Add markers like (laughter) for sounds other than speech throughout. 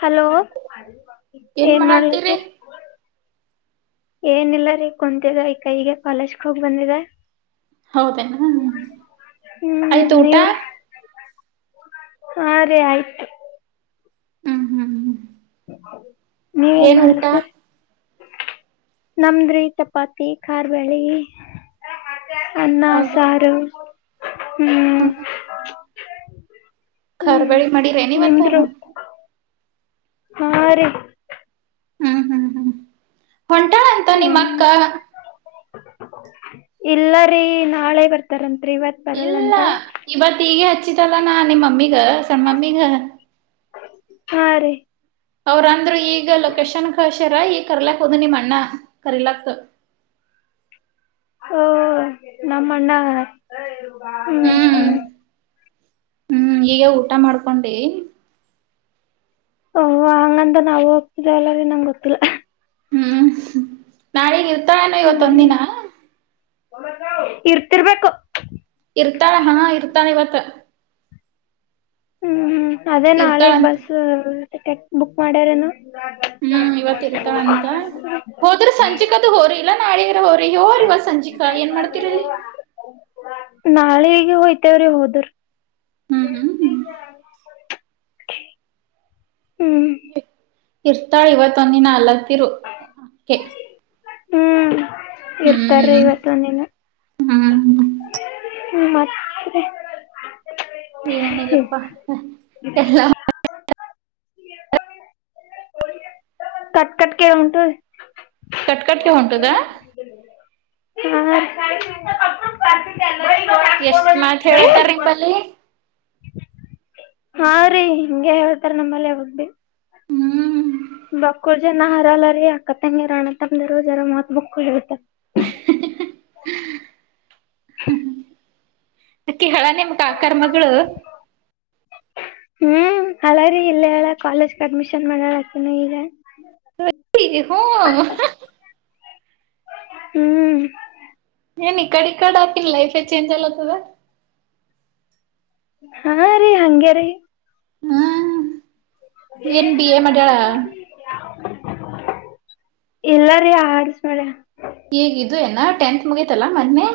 Hello ಏನ್ ಮಾಡ್ಲತ್ತೀರಿ ಏನಿಲ್ಲ ರೀ ಕುಂತಿದೆ ಈ ಕೈಗೆ ಕಾಲೇಜ್ಕ್ ಹೋಗಿ ಬಂದಿದೆ ಹೌದೇನಾ ಹ್ಮ್ ಆಯ್ತು ಊಟ ನೀವ್ರಿ ಹಾ ರಿ ಆಯ್ತು ಹ್ಮ್ ಹ್ಮ್ ಹ್ಮ್ ಹ ನೀವ ಏನ್ ಮಾಡ್ಲತಿರಿ ನಮದ್ರಿ ಚಪಾತಿ ಖಾರ್ಬೇಳಿ ಅನ್ನ ಸಾರು ಹ ಹುಚ್ಚೇ ಕಾರ್ ಬೆಳಿ ಮಾಡಿರೇನ್ ಇವತ್ತು ಹಾ ರೀ ಹು ಹು ಹು ಹೊಂಟಾಳ ಅಂತ ನಿಮ್ಮ ಅಕ್ಕ ಹ್ಮ್ ಇಲ್ಲ ರೀ ನಾಳೆ ಬರ್ತಾರಂತ ಇಲ್ಲ ಇವತ್ತು ಹೀಗೆ ಹಚ್ಚಿದಲ್ಲ ಹಚ್ಚಿದಲ್ಲ ನಾ ನಿಮ್ಮಮ್ಮಿಗ ಸ ಮಮ್ಮಿಗ ಆರಿ ಅವ್ರ ಅಂದ್ರರು ಈಗ ಲೊಕೇಶನ್ ಕಳಸರ್ ಈಗ ಕರ್ಲಾಕ್ ಹೋದ್ ನಿಮ್ ಅಣ್ಣ ಕರಿಲಕ್ ಹಓ ನಮ್ಮ ಅಣ್ಣ ಹು ಹು ಹು ಈಗ ಊಟ ಮಾಡ್ಕೊಂಡಿ ಓಹ ಹಂಗಂದ ನಾವವು ಹೋಗ್ತಿದೇಲ್ಲಾರಿ ನಂಗ ಗೊತ್ತಿಲ್ಲ. ಹು ನಾಳೇಗ ತೊ ಅಣ್ಣ ಹ್ಮ್ ಇವತ್ತ ಒಂದ ಹ್ಮ್ ದಿನ. ಇರ್ತಿರ್ಬೇಕು ಇರ್ತಾಳ ಹಾ ಇರ್ತಾಳೆ ಇವತ್ತ. ಹು ಹು ಹು ಅದೇ ನಾಳೆಗೆ ಇರ್ತಾಳಂತ ಬಸ್ಅ ಟಿಕೆಟ್ ಬುಕ್ ಮಾಡ್ಯಾರನು. ಹ್ಮ್ ಇವತ್ ಇರ್ತಾಳಂತ ಅಂತ ಹೋದ್ರ ಸಂಜಿಕದು ಹೋರಿ ಇಲ್ಲಾ ನಾಳಿಗರ ಹೋರಿ ಹೋರ್ ಇವ ಸಂಜಿಕಾ ಏನ್ ಮಾಡ್ತಿರಲ್ಲಿ. ನಾಳೆ ಈಗ ಹೋಯ್ತೇವ್ರೀ ಹೋದ್ರ. ಹು ಹು ಹು ಹ ಕಣ್ಣ್ ಮೋಚಗೋರಿ ಗ್ಲಿ ಇರ್ತಾಳ ಇವತ್ತೊಂದ ದಿನ. ಲತ್ತಿರು ಕೆ ಹು ಇರ್ತಾರ ಇವತ್ತೊಂದಿನಾ ಹು ಹುಮತ್ತರಿ ಏನಿಲ್ಲಪ್ಪಾ ಎಲ್ಲ (unintelligible) ಕಟ್ ಕಟ್ ಕೇಳಿ ಹೊಂಟ ಕಟ್ಕಟ್ಗೆ ಅದಕ್ಕ್ ಹೊಂಟದ ಹೊಡ್ಯಾಕಾಣ್ತಿದಿಲ್ಲ ಹೇಳ ಹಾರಿ (unintelligible) ಎಷ್ಟ ಮಾತ್ ಹೇಳತಾರ ನಿಂಬಲ್ಲಿ. ಹಾ ರೀ ಹಿಂಗೆ ಹೇಳ್ತಾರ ನಮ್ಮಲ್ಲಿ ಯಾವಾಗ ಬೀ. ಹ್ಮ್ ಬಕ್ಕೂರ್ ಜನ ಹರ ಅಲರಿ ಆಕತ್ತಂಗಿರಿ ರು ಅಣ್ಣ ತಮ್ಮಂದಿರು ಜರ ಮಾತು ಬಕಾಳ ಹೇಳ್ತಾರಿ ಅಕ್ಕಿ ಹಳ ನಿಮ್ಮ ಕಾಕರ ಮಗಳು. ಹ್ಮ್ ಹಳರಿ ಇಲ್ಲಲ್ಲ ಕಾಲೇಜ್ ಅಡ್ಮಿಷನ್ ಮಾಡ್ಯಾಳ ಆಕೆ ನೋ ಈಗ. (unintelligible) ಹೂ (unintelligible) ಹ್ಮ್ (unintelligible) ಇಕಡ ಇಕಡ ಅಕಿನ ಲೈಫ ಚಂಜ ಅಲಾತ. (unintelligible) ಹಾರಿ ಹಂಗೆ ರೀ ಹ್ಮ ಏನ್ ಬಿ ಎ ಮಾಡಾಳ ಎಲ್ಲಾರಿ ಆಡ್ಸ್ ಮಳ ಹೇಗಿದೆ ಏಣ್ಣ ಟೆಂತ್ ಮುಗತಲ್ಲಾ ಮೊನ್ನೆ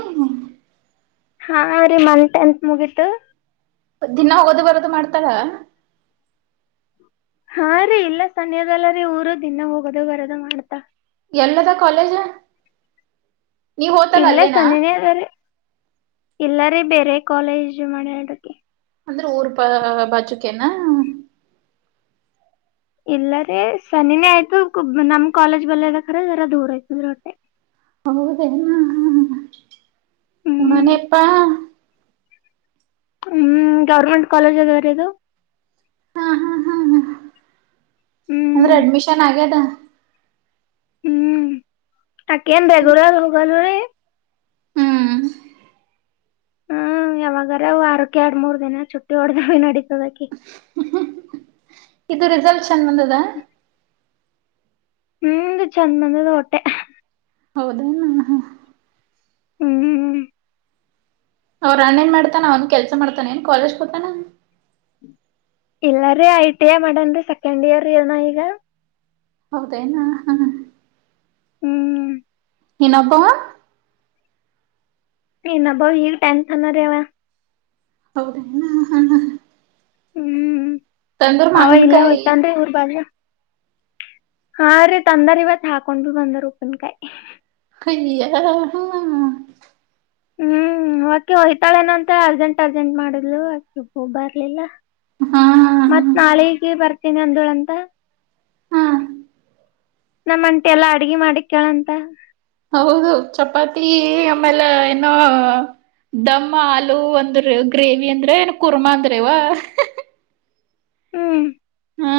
ಹಾ ರೀ ನಂದು ಟೆಂತ್ ಮುಗೀತು ದಿನಾ ಹೋಗೋದು ಬರೋದು ಮಾಡ್ತಾರ ಹಾ ರೀ ಇಲ್ಲ ಸನ್ಯದಲ್ಲ ರೀ ಊರು ದಿನ ಹೋಗೋದು ಬರದ ಮಾಡ್ತಾ ಎಲ್ಲದ ಕಾಲೇಜು ಇಲ್ಲೆ ಸಮೀಪ ರೀ ಇಲ್ಲ ರೆ ಬೇರೆ ಕಾಲೇಜ್ ಮಾಡಡಕ್ಕೆ ಅಂದ್ರೆ ಊರ್ ಪ ಬಾಜುಕ ನ ಇಲ್ಲರ ಸನಿನೇ ಆಯ್ತು ನಮ್ ಕಾಲೇಜ್ ಬಲ್ಲದ ಖರ ಜರ ದೂರ ಆಯ್ತಂದ್ರೆ ಹೊಟ್ಟೆ ಹೌದ ರೀ ಹ್ಮ ಹ್ಮ ಹ್ಮ್ ಉಮನಪ್ಪಾ ಹ್ಮ್ ಗೌರ್ಮೆಂಟ್ ಕಾಲೇಜ್ ಅದವರದು ಹಾ ಹಾ ಹಾ ಅಂದ್ರೆ ಹ್ಮ್ ಅಡ್ಮಿಷನ್ ಆಗ್ಯದ ಹ್ಮ್ ತಕೆನು ಬೇಗರ ಹೋಗಲ್ ರ ಹ್ಮ್ ಹ್ಮ ಯಾವಾಗಾರವು ಆರಕ್ಕೆ ಎರಡ್ ಮೂರ್ ದಿನ ಚುಟ್ಟಿ ಹೊಡ್ದಾವ ನಡೀತದಕಿ ಇದು ರಿಸಲ್ಷನ್ ಬಂದದ ಹ್ಮ್ದ ಚಂದ ಮಂದದ ಹೊಟ್ಟೆ ಹೌದೇ ನ ಹ್ಮ್್ಮ ಅವ್ರ ಅಣ್ಣ ಏನ್ ಮಾಡ್ತಾನ ಅವನ್ ಕೆಲ್ಸ ಮಾಡ್ತಾನ ಏನ್ ಕಾಲೇಜ್ಗೆ ಹತಾನ ಇಲ್ಲಾರೀ ಐ ಟಿ ಐ ಮಾಡನ್ ರೀ ಸೆಕೆಂಡ್ ಇಯರ್ ಏಣ ಈಗ ಹೌದಾಯನಾ ಹ್ಮ್ ಇನ್ನೊಬ್ಬ ಇನ್ನೊಬ್ಬ ಈಗ ಟೆಂತ್ ಇದವ ಹೌದು ಹ್ಮ್ ಅವ ಇಲ್ಲ ಮಾವಿನಕಾಯಿ ಹೋಯ್ತನ್ ಊರು ಬಾಗಿಲು ಹಾ ರೀ ತಂದಾರ ಇವತ್ ಹಾಕೊಂಡ್ ಭ ಬಂದಾರ ಉಪ್ಪನ್ಕಾಯಿ ಕೈಯ ಹ ಹ್ಮ್ ಆಕೆ ಹೊಯ್ತಾಳೇನ ಅಂತ ಅರ್ಜೆಂಟ್ ಅರ್ಜೆಂಟ್ ಮಾಡಿದ್ಲು ಆಕೆ ಬರ್ಲಿಲ್ಲ ಹಾ ನಾಳಗ ಬರ್ತೀನಿ ಅಂದಳಂತ ಹಾ ನಮ್ಮಂಟಿ ಎಲ್ಲಾ ಅಡ್ಗೆ ಮಾಡಿ ಕೇಳಂತ ಹೌದೌದು ಚಪಾತಿ ಈ ಆಮೇಲೆ ಹ ದಮ ಆಲೂ ಅಂದ್ರ ಗ್ರೇವಿ ಅಂದ್ರೆ ಏ ಕುರ್ಮಾ ಅಂದ್ರಿವಾ ಹ್ಮ್ ಹಾ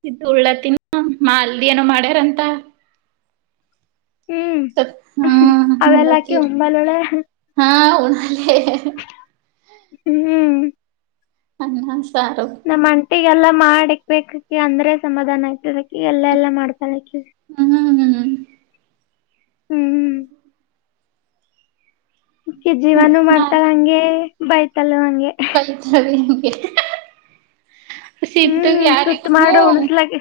ಸಿದ್ದ ಉಳ್ಳತ್ತಿನ ಮಾ ಅಲ್ದಿ ಏನೋ ಮಾಡ್ಯಾರಂತ ಹ್ಮ್ ಹ್ಮತ್ತ ಅವೆಲ್ಲಾಕಿ ಉಂಬಲುಳ ಹಾ ಅಲೆ ಹ್ಮ್ (unintelligible) ಸಾರು ಈಗಲ್ಲ ಮಾಡಿಕಬೇಕು ಅಂದ್ರೆ ಸಮಾಧಾನ ಆಯ್ತದ ಹ್ಮ್ ಹ್ಮ್ (unintelligible) ಕ್ಕೆ ಜೀವನೂ ಮಾಡ್ತಾರ ಹಂಗೆ ಬಾಯ್ (unintelligible) ಇ ಇ ಹಾ ಹ್ಮ್ ತುತ್ತ ಮಾಡಿ ಉಣ್ಸ್ ಹ್ಮ ಲಕ್ಕಿ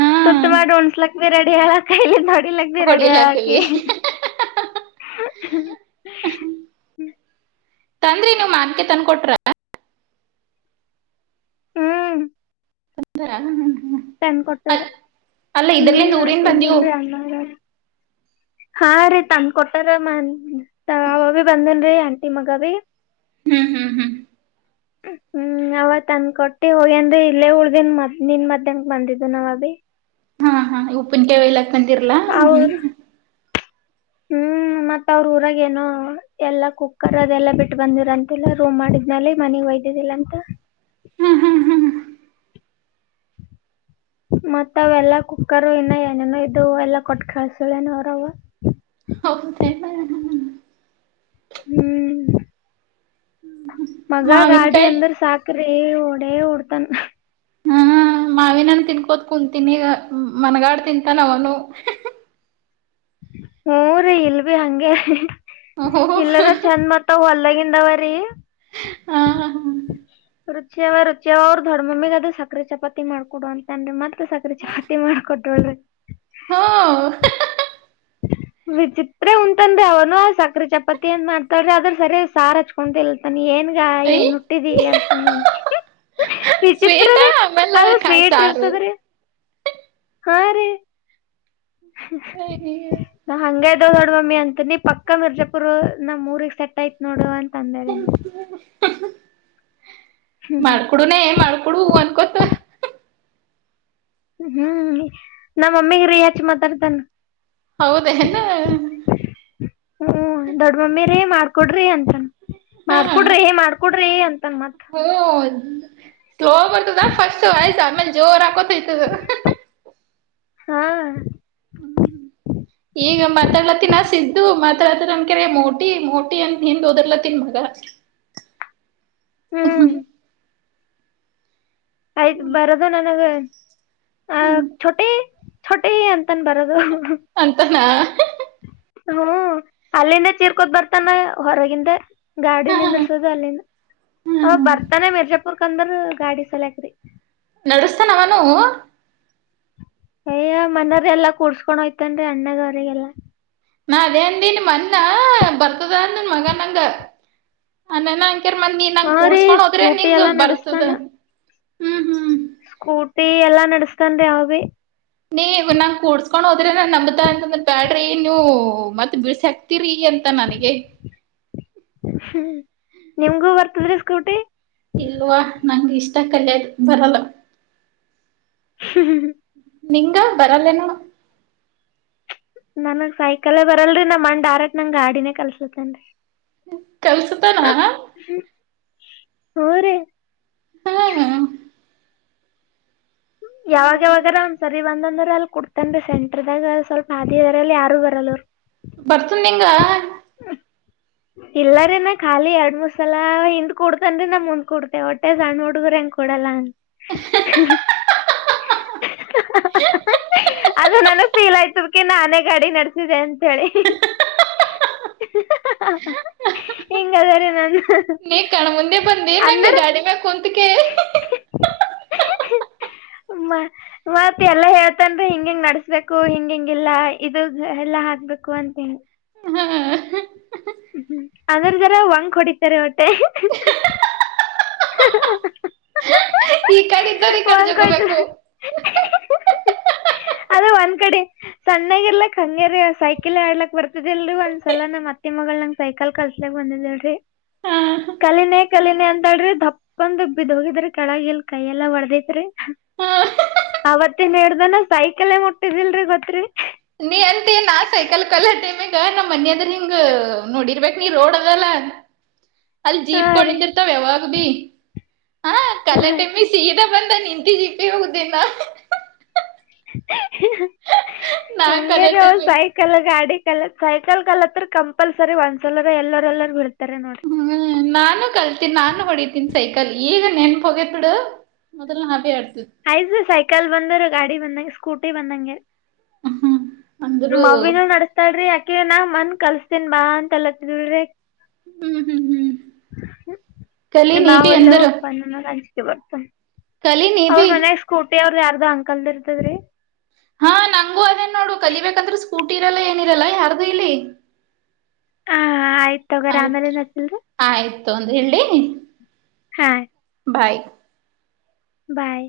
ಹಾ ತುತ್ತ ಮಾಡಿ ಉಣ್ಸ್ ಲಕ್ಕಿ ನೀ ರಡಿ ಆಗಕ್ಕೂ ಇಲ್ಲಿಂದ ಡಿ ಲಗದೆ ರಡೆಯ ಕೆ ಹೊಡಿಲಾಕವಿ (unintelligible) ತಂದ್ರಿ ನೀವ ಮಾನ್ಕ ತನ್ಕ ಕೊಟ್ರ ಹ್ಮ್ (unintelligible) ತಂದ ಕೊಟ್ಟಾರ ಅಲ್ ಅಲ್ಲ ಇದ್ರಲಿಂದ ಹ್ಮ್ ಊರಿಂದ ಬಂದಿವು ಆತಿದ್ದನ್ ರೀ ಅ ಹಾ ರೀ ತಂದ ಕೊಟ್ಟಾರ ಮನ್ ಅವ ಭ ಬಂದಲ್ರಿ ಆಂಟಿ ಮಗ ಭೀ ಹ್ಮ್ ಹ್ಮ್ ಹ್ಮ್ ಹ್ಮ್ ಅವತ್ಂದಕಟ್ಟಿ ಹೋಗ್ಯಂದ್ರ ಇಲ್ಲೇ ಉಳ್ದೇನ್ ಮದ್ ನಿನ್ ಮದ್ ಏನು ಬಂದಿದ್ದು ನಾವು ಅಬಿ ಆ ಉಪ್ಪಿನಕಾಯಿ ವಿಲ್ಲ ಬಂದಿಲ್ಲ ನೀ ಹ್ಮ್ ಮತ್ತ ಅವ್ರ ಊರಾಗ ಏನೋ ಎಲ್ಲಾ ಕುಕ್ಕರ್ ಅದೆಲ್ಲ ಬಿಟ್ಟ ಬಂದಿರಂತಿಲ್ಲ ರೂಮ್ ಮಾಡುದ್ಮೇಲೆ ಮನಗ್ ಒಯ್ದಿದ್ದಿಲ್ಲ ಅಂತ ಹ್ಮ್ ಹ್ಮ್ ಹ್ಮ್ ಮತ್ತ ಅವೆಲ್ಲಾ ಕುಕ್ಕರ್ ಇನ್ನ ಏನೇನೋ ಇದದು ಎಲ್ಲಾ ಕೊಟ್ ಕಳ್ಸಳೇನ ಅವ್ರವ ಹೌದೇನೋ ಹ್ಮ್ ಮಗ ಗಾಡಿ ಮಾವಿನಕಾಯಿ ಅಂದ್ರ ಸಾಕ ರೀ ಓಡೇ ಒಡ್ತಾನೆ ಹ್ಮ ಮಾವಿನಾನ ತಿನ್ಕೋದ ಕುಂತೀನಿ ಈಗ ಮನಗಾಡ್ ತಿಂತಾನ ಅವನು ಊರಿ ಇಲ್ಬಿ ಅಂಗೆ ಓಹೋ ಇಲ್ಲದ ಚಂದ್ ಮತ್ ಹೊಲ್ಲಾಗಿ ಎಂದವ್ರ ಹಾ ಹಾ ಹ ರುಚಿಯ ಅವ ರುಚಿಯ ಅವ್ರ ದೊಡ್ಡ ಮಮ್ಮಿಗೆ ಅದ ಸಕರೆ ಚಪಾತಿ ಮಾಡ್ಕೊಡು ಅಂತನ್ರಿ ಮತ್ತ ರೊಟ್ಟಿ ಮಾಡಿ ಕೊಟ್ಟು ಹೋದ್ರು ಹ ವಿಚಿತ್ರ ಉಂಡ್ತಾನ್ರೀ ಅವನು ಸಕ್ರೆ ಚಪಾತಿ ಅಂದ ಮಾಡ್ತಾಳ್ರಿ ಅದ್ರ ಸರಿ ಸಾರ್ ಹಚ್ಕೊಂತಲ್ತಾನಿ ಏನ್ ಈಗ ಐ ಏನ್ ಹಟ್ಟಿದಿ ಅಂತ ನಮ್ ಮಮ್ಮಿ ಶ್ವೇತಾ ವಿಚಿತ್ರದ ಆಮೇಲೆ ಅದ ಕಾಯಿ ಸ್ವೀಟ್ ಸಾರು ಇರ್ತದ್ರೀ ಹಾ ರೀ (unintelligible) (unintelligible) ಯನ್ನ ಪಕ್ಕಾ ಮಿರ್ಜಾಪುರು ನಮ್ಮ್ ಮೂರಿಗ್ ಸೆಟ್ ಆಯತ್ ನೋಡು ಅ ಕಂಡರನೆ ಮಾಡ್ಕೊಡುನ ಮಾಡ್ಕೊಡು ಅನ್ಕೊತ ಹ್ಮ್ ಹ್ಮ್ ನಮ್ಮಮ್ಮಿಗ ರೀ ಹಚ್ ಮಾತಾಡ್ತಾನ- ಹೌದೇನು ಕೊಡ್ರಿ ಅಂತ್ ಮಾಡ್ಕೊಡ್ರಿ ಮಾಡ್ಕೊಡ್ರಿ ಅಂತನ್ ಮತ್ ಹೂ ಸ್ಲೋ ಬರ್ತದಾ ಫಸ್ಟ್ ವಾಯ್ಸ್ ಆಮೇಲೆ ಜೋರ ಹಾಕೋತಯ್ತದ ಹಾ (inaudible) ಹ್ಮ್ ಈಗ ಮಾತಾ (unintelligible) ಇದು ಮಾತ್ರತ್ರ ನನ್ಕರೆ ಮೋಟಿ ಮೋಟಿ ಅಂತ ನಿಿಂದ್ ಹೋದರ್ಲ ತಿನ್ ಮಗ ಹ್ಮ್ (unintelligible) ಆಯ್ತ್ು ಹ್ಮ್ ಬರದ ನನಗೆ ಆ ಹ್ಮ್ ಛೋಟೇ ಛೊಟೆಯನ್ ನ್ ಬರದು ಹ್ಮ್ ಹ್ಮ್ ಅಂತಾನ ಹ್ಮ್ ಹ್ಮ್ ಅಲ್ಲಿಂದ ಚೀರ್ಕೋತ್ ಬರ್ತಾನ ಹೊರಗಿಂದ ಗಾಡಿ ಹಾ ನಿಂದರ್ಸೋದು ಅಲ್ಲಿಂದ ಅವ ಹ್ಮ್ ಬರ್ತಾನೆ ಮಿರ್ಜಪ್ಪ ಅ (unintelligible) ಗಾಡಿ ಸೆಲೆಕ್ ನಡೆಸ್ತಾನ ಅವನು ಅಯ್ಯ ಮನಯವ್ರ ಎಲ್ಲಾ ಕೂಡ್ಸ್ಕೊಂಡ್ ಹೋಯ್ತನ್ ಅಣ್ಣದವ್ರರಿಗೆಲ್ಲಾ ನಾ ಅದೇ ಅಂದಿ ನಿ ಮೊನ್ನ ಬರ್ತದ ಅಂದನ್ ಮಗ ನಂಗ ಅ ನ ಹರ್ ಮಂದ ನೀ ನಂಗ ಹಾ ರೀ ಕೂಡ್ಸ್ಕೊಂಡ್ ಹೋದ್ರೆ ಸ್ಕೂಟಿ ನಿಂಗ ಎಲ್ಲಾ ಬರ್ತದ ನಡಸ್ತಾನ ಹ್ಮ್ ಹ್ಮ್ ಸ್ಕೂಟಿ ಎಲ್ಲಾ ನಡೆಸ್ತನ್ ರೀ ಅವಿ ನೀವ ನಂಗ ಕೂಡ್ಸ್ಕೊಂಡ್ ಹೋದ್ರಿ ನಾನ್ ನಂಬತಾ ಅಂತ ಅಂದ್ರ ಬ್ಯಾಡ್ ರಿ ಇನ್ನು ಮತ್ತ ಬಿಳಸ ಹಾಕ್ತಿರಿ ಎಂತಾ ನನಗೆ ನಿಮಗೂ ಬರ್ತದ್ ರಿ ಸ್ಕೂಟಿ ಇಲ್ವಾ ನನಗ ಇಷ್ಟ ಕಲಿಯಕ್ ಬರಲ್ಲ ಹ್ಮಹ್ಮ್ ಹ್ಮ್ ನಿಂಗ ಬರಲ್ಲ ಏನ್ ನನಗ ಸೈಕಲ್ ಬರಲ್ಲ ರಿ ನಮ್ಮ ಅಣ್ಣ ಡೈರೆಕ್ಟ್ ನಂಗ ಗಾಡಿನೇ ಕಲಿಸಿದನೆ ರಿ ಕಲಸತಾನ್ ಹ್ ಹೂ ರಿ ಹ್ಮ ಯಾವಾಗ ಯಾವಾಗ ರ ಒಂದ್ ಸರಿ ಬಂದ ಅಂದ್ರ ಅಲ್ಲಿ ಕೋಡತನ್ ರಿ ಸೆಂಟರ್ದಾಗ ಸ್ವಲ್ಪ ಆದಿ ಅಲ್ಲಿ ಯಾರೂ ಬರಲ್ಲ ಬರ್ತದ ನಿಂಗಾ ಇಲ್ಲರೀ ನಾ ಖಾಲಿ ಎರಡ್ ಮೂರ ಸಲ್ ಹಿಂದ್ ಕೂಡ್ತನ್ ಮುಂದ್ ಕುಡ್ತೆ ಒಟ್ಟ ಸಣ್ಣ ಹುಡುಗ್ರ ಅಂಗ ಕೊಡಲ್ಲ ಅ ಅದು ನನಗ್ ಫೀಲ್ ಆಯ್ತದಕ ನಾನೇ ಗಾಡಿ ನಡೆಸಿದೆೆ ಅಂತೇಳಿ ಹಿಂಗಅದಿನಿ ರಿ ನಾನ್ ಈ ಕಣ್ಣ ಮುುಂದೆ ಬಂದಿ ಏನ್ ನನಗ ಗಾಡಿ ಮೇಲೆ ಕುಂತ ಕೆ ಮ ಮತ್ತ ಎಲ್ಲಾ ಹೇಳತಿನಿ ರಿ ಹಿಂಗ ಹಿಂಗ್ ನಡಸಬೇಕು ಹಿಂಗ ಹಂಗ ಇಲ್ಲ ಇದು ಎಲ್ಲಾ ಹಾಕಬೇಕು ಅಂತನಿ ಹಾ ಹ್ಮ ಅದರದರ್ ಒಂದ ಕೂಡಿತಾರೆ ವಟ್ಟೆ ಈ ಕಡೆ ವಂಕ್ ಜಕ್ಕೋಬೇಕು ಹೊಡಿತಾರೆ ಅದ ಒಂದ್ ಕಡೆ ಸಣ್ಣಾಗ ಇರ್ಲಕ್ ಹಂಗಗೆ ರೀ ಸೈಕಲ್ ಆಡ್ಲಕ್ ಬರ್ತಿದಿಲ್ರಿ ಒಂದ ಸಲಾ ನಮ್ಮ್ ಅತ್ತಿ ಮಗಳ ನಂಗ ಸೈಕಲ್ ಕಲಸಕ್ ಬಂದಿದಿಲ್ರರಿ ಹಾ ಕಲೀಲೆ ಕಲೀಲೆ ಅಂತಳ ರಿ ತಪ್ಪಂದ ಬಿದೋಗಿದ್ರ ಕೆಳಗ ಎಲ್ಲಾ ಕೈಯ ಎಲ್ಲಾ ಹೊಡೆದೈತ್ರಿ ಹಾ ಅವತ್ತ ಇಂದ ಸೈಕಲ್ ಮುಟ್ಟಿದಿಲ್ರಿ ಗೊತ್ತರಿ ನೀ ಅಂತೇ ನಾ ಸೈಕಲ್ ಕಲಿ ಟೈಮ ಗೆ ನಮ್ಮ್ ಮನೆ ಹೆದರ್ ನೋಡಿರಬೇಕ ನೀ ರೋಡ್ ಅದ ಅಲ್ಲ ಅಲ್ಲಿ ಹಾ ಜೀಪಗಳು ರೀ ನಿಂತಿರ್ತಾವ ಯಾವಾಗ್ ಬಿ ಹ ಕಲೆ ಹಾ ಟೈಮ್ ಗೆ ಸೀದ ಬಂದ ನಿಂತಿದ ಜಿಪಿ ಗೆ ಹೋಗಿ ಗುದ್ದೀನಿ ನಾ ನಾ ಹಂಗಾ ಕಲೆ ರಿ ಅವು ಟೈಮಿಗ್ ಸೈಕಲ್ ಗಾಡಿ ಕಲತ ಸೈಕಲ್ ಕಲತ್ರ್ ಕಂಪಲ ಸರಿ ಒಂದಸಲ ಎಲ್ಲರ ಎಲ್ಲರ ಬೀಳತೀವಿ ಹ್ಮ್ ನಾನು ಕಲ್ತೀನ್ ನಾನು ಹೊಡಿತೀನ್ ಸೈಕಲ್ ಈಗ ನೆನಪ ಹೋಗೇತ್ ಬಿಡು ಮೊದಲ್ ನಾ ಬಿ ಹಾಡತಿದ್ದೆ ಆಯ್ತು ಸೈಕಲ್ ಬಂದರ ಗಾಡಿ ಬಂದಂಗೆ ಸ್ಕೂಟಿ ಬಂದಂಗ ಹ ಹಾ ಮಾವ್ವಿನೂ ನಡಸ್ತಾಳ್ರಿ ಯಾಕೆ ಅ ನಾ ಮನ್ನೆ ಕಲ್ಸ್ತೇನ್ ಬಾ ಅಂತಲ್ಲತ್ತಲ್ ಹ್ಮ್ ಹ್ಮ್ ಹ್ಮ್ ಕಲಿ ನೀ ಬಿ ಅಂದರ ಬರುತ್ತಾ ಕಲಿ ನೀ ಬಿ ಅವ್ರದ ಯಾರದೋ ಅಂಕಲದ ಇರತದ ರಿ ಹಾ ನಂಗೂ ಅದೇನ್ ನೋಡು ಕಲಿಬೇಕಂದ್ರ ಸ್ಕೂಟಿ ಇರಲ್ಲ ಏನಿರಲ್ಲ ಯಾರ್ದು ಇಲ್ಲಿ ಹಾ ಆಯ್ತು ತಗಾರ ಆಮೇಲೆ ನಸಲ್ರಿ ಒಂದು ಹೇಳಿ ಹಾ ಬಾಯ್ ಬಾಯ್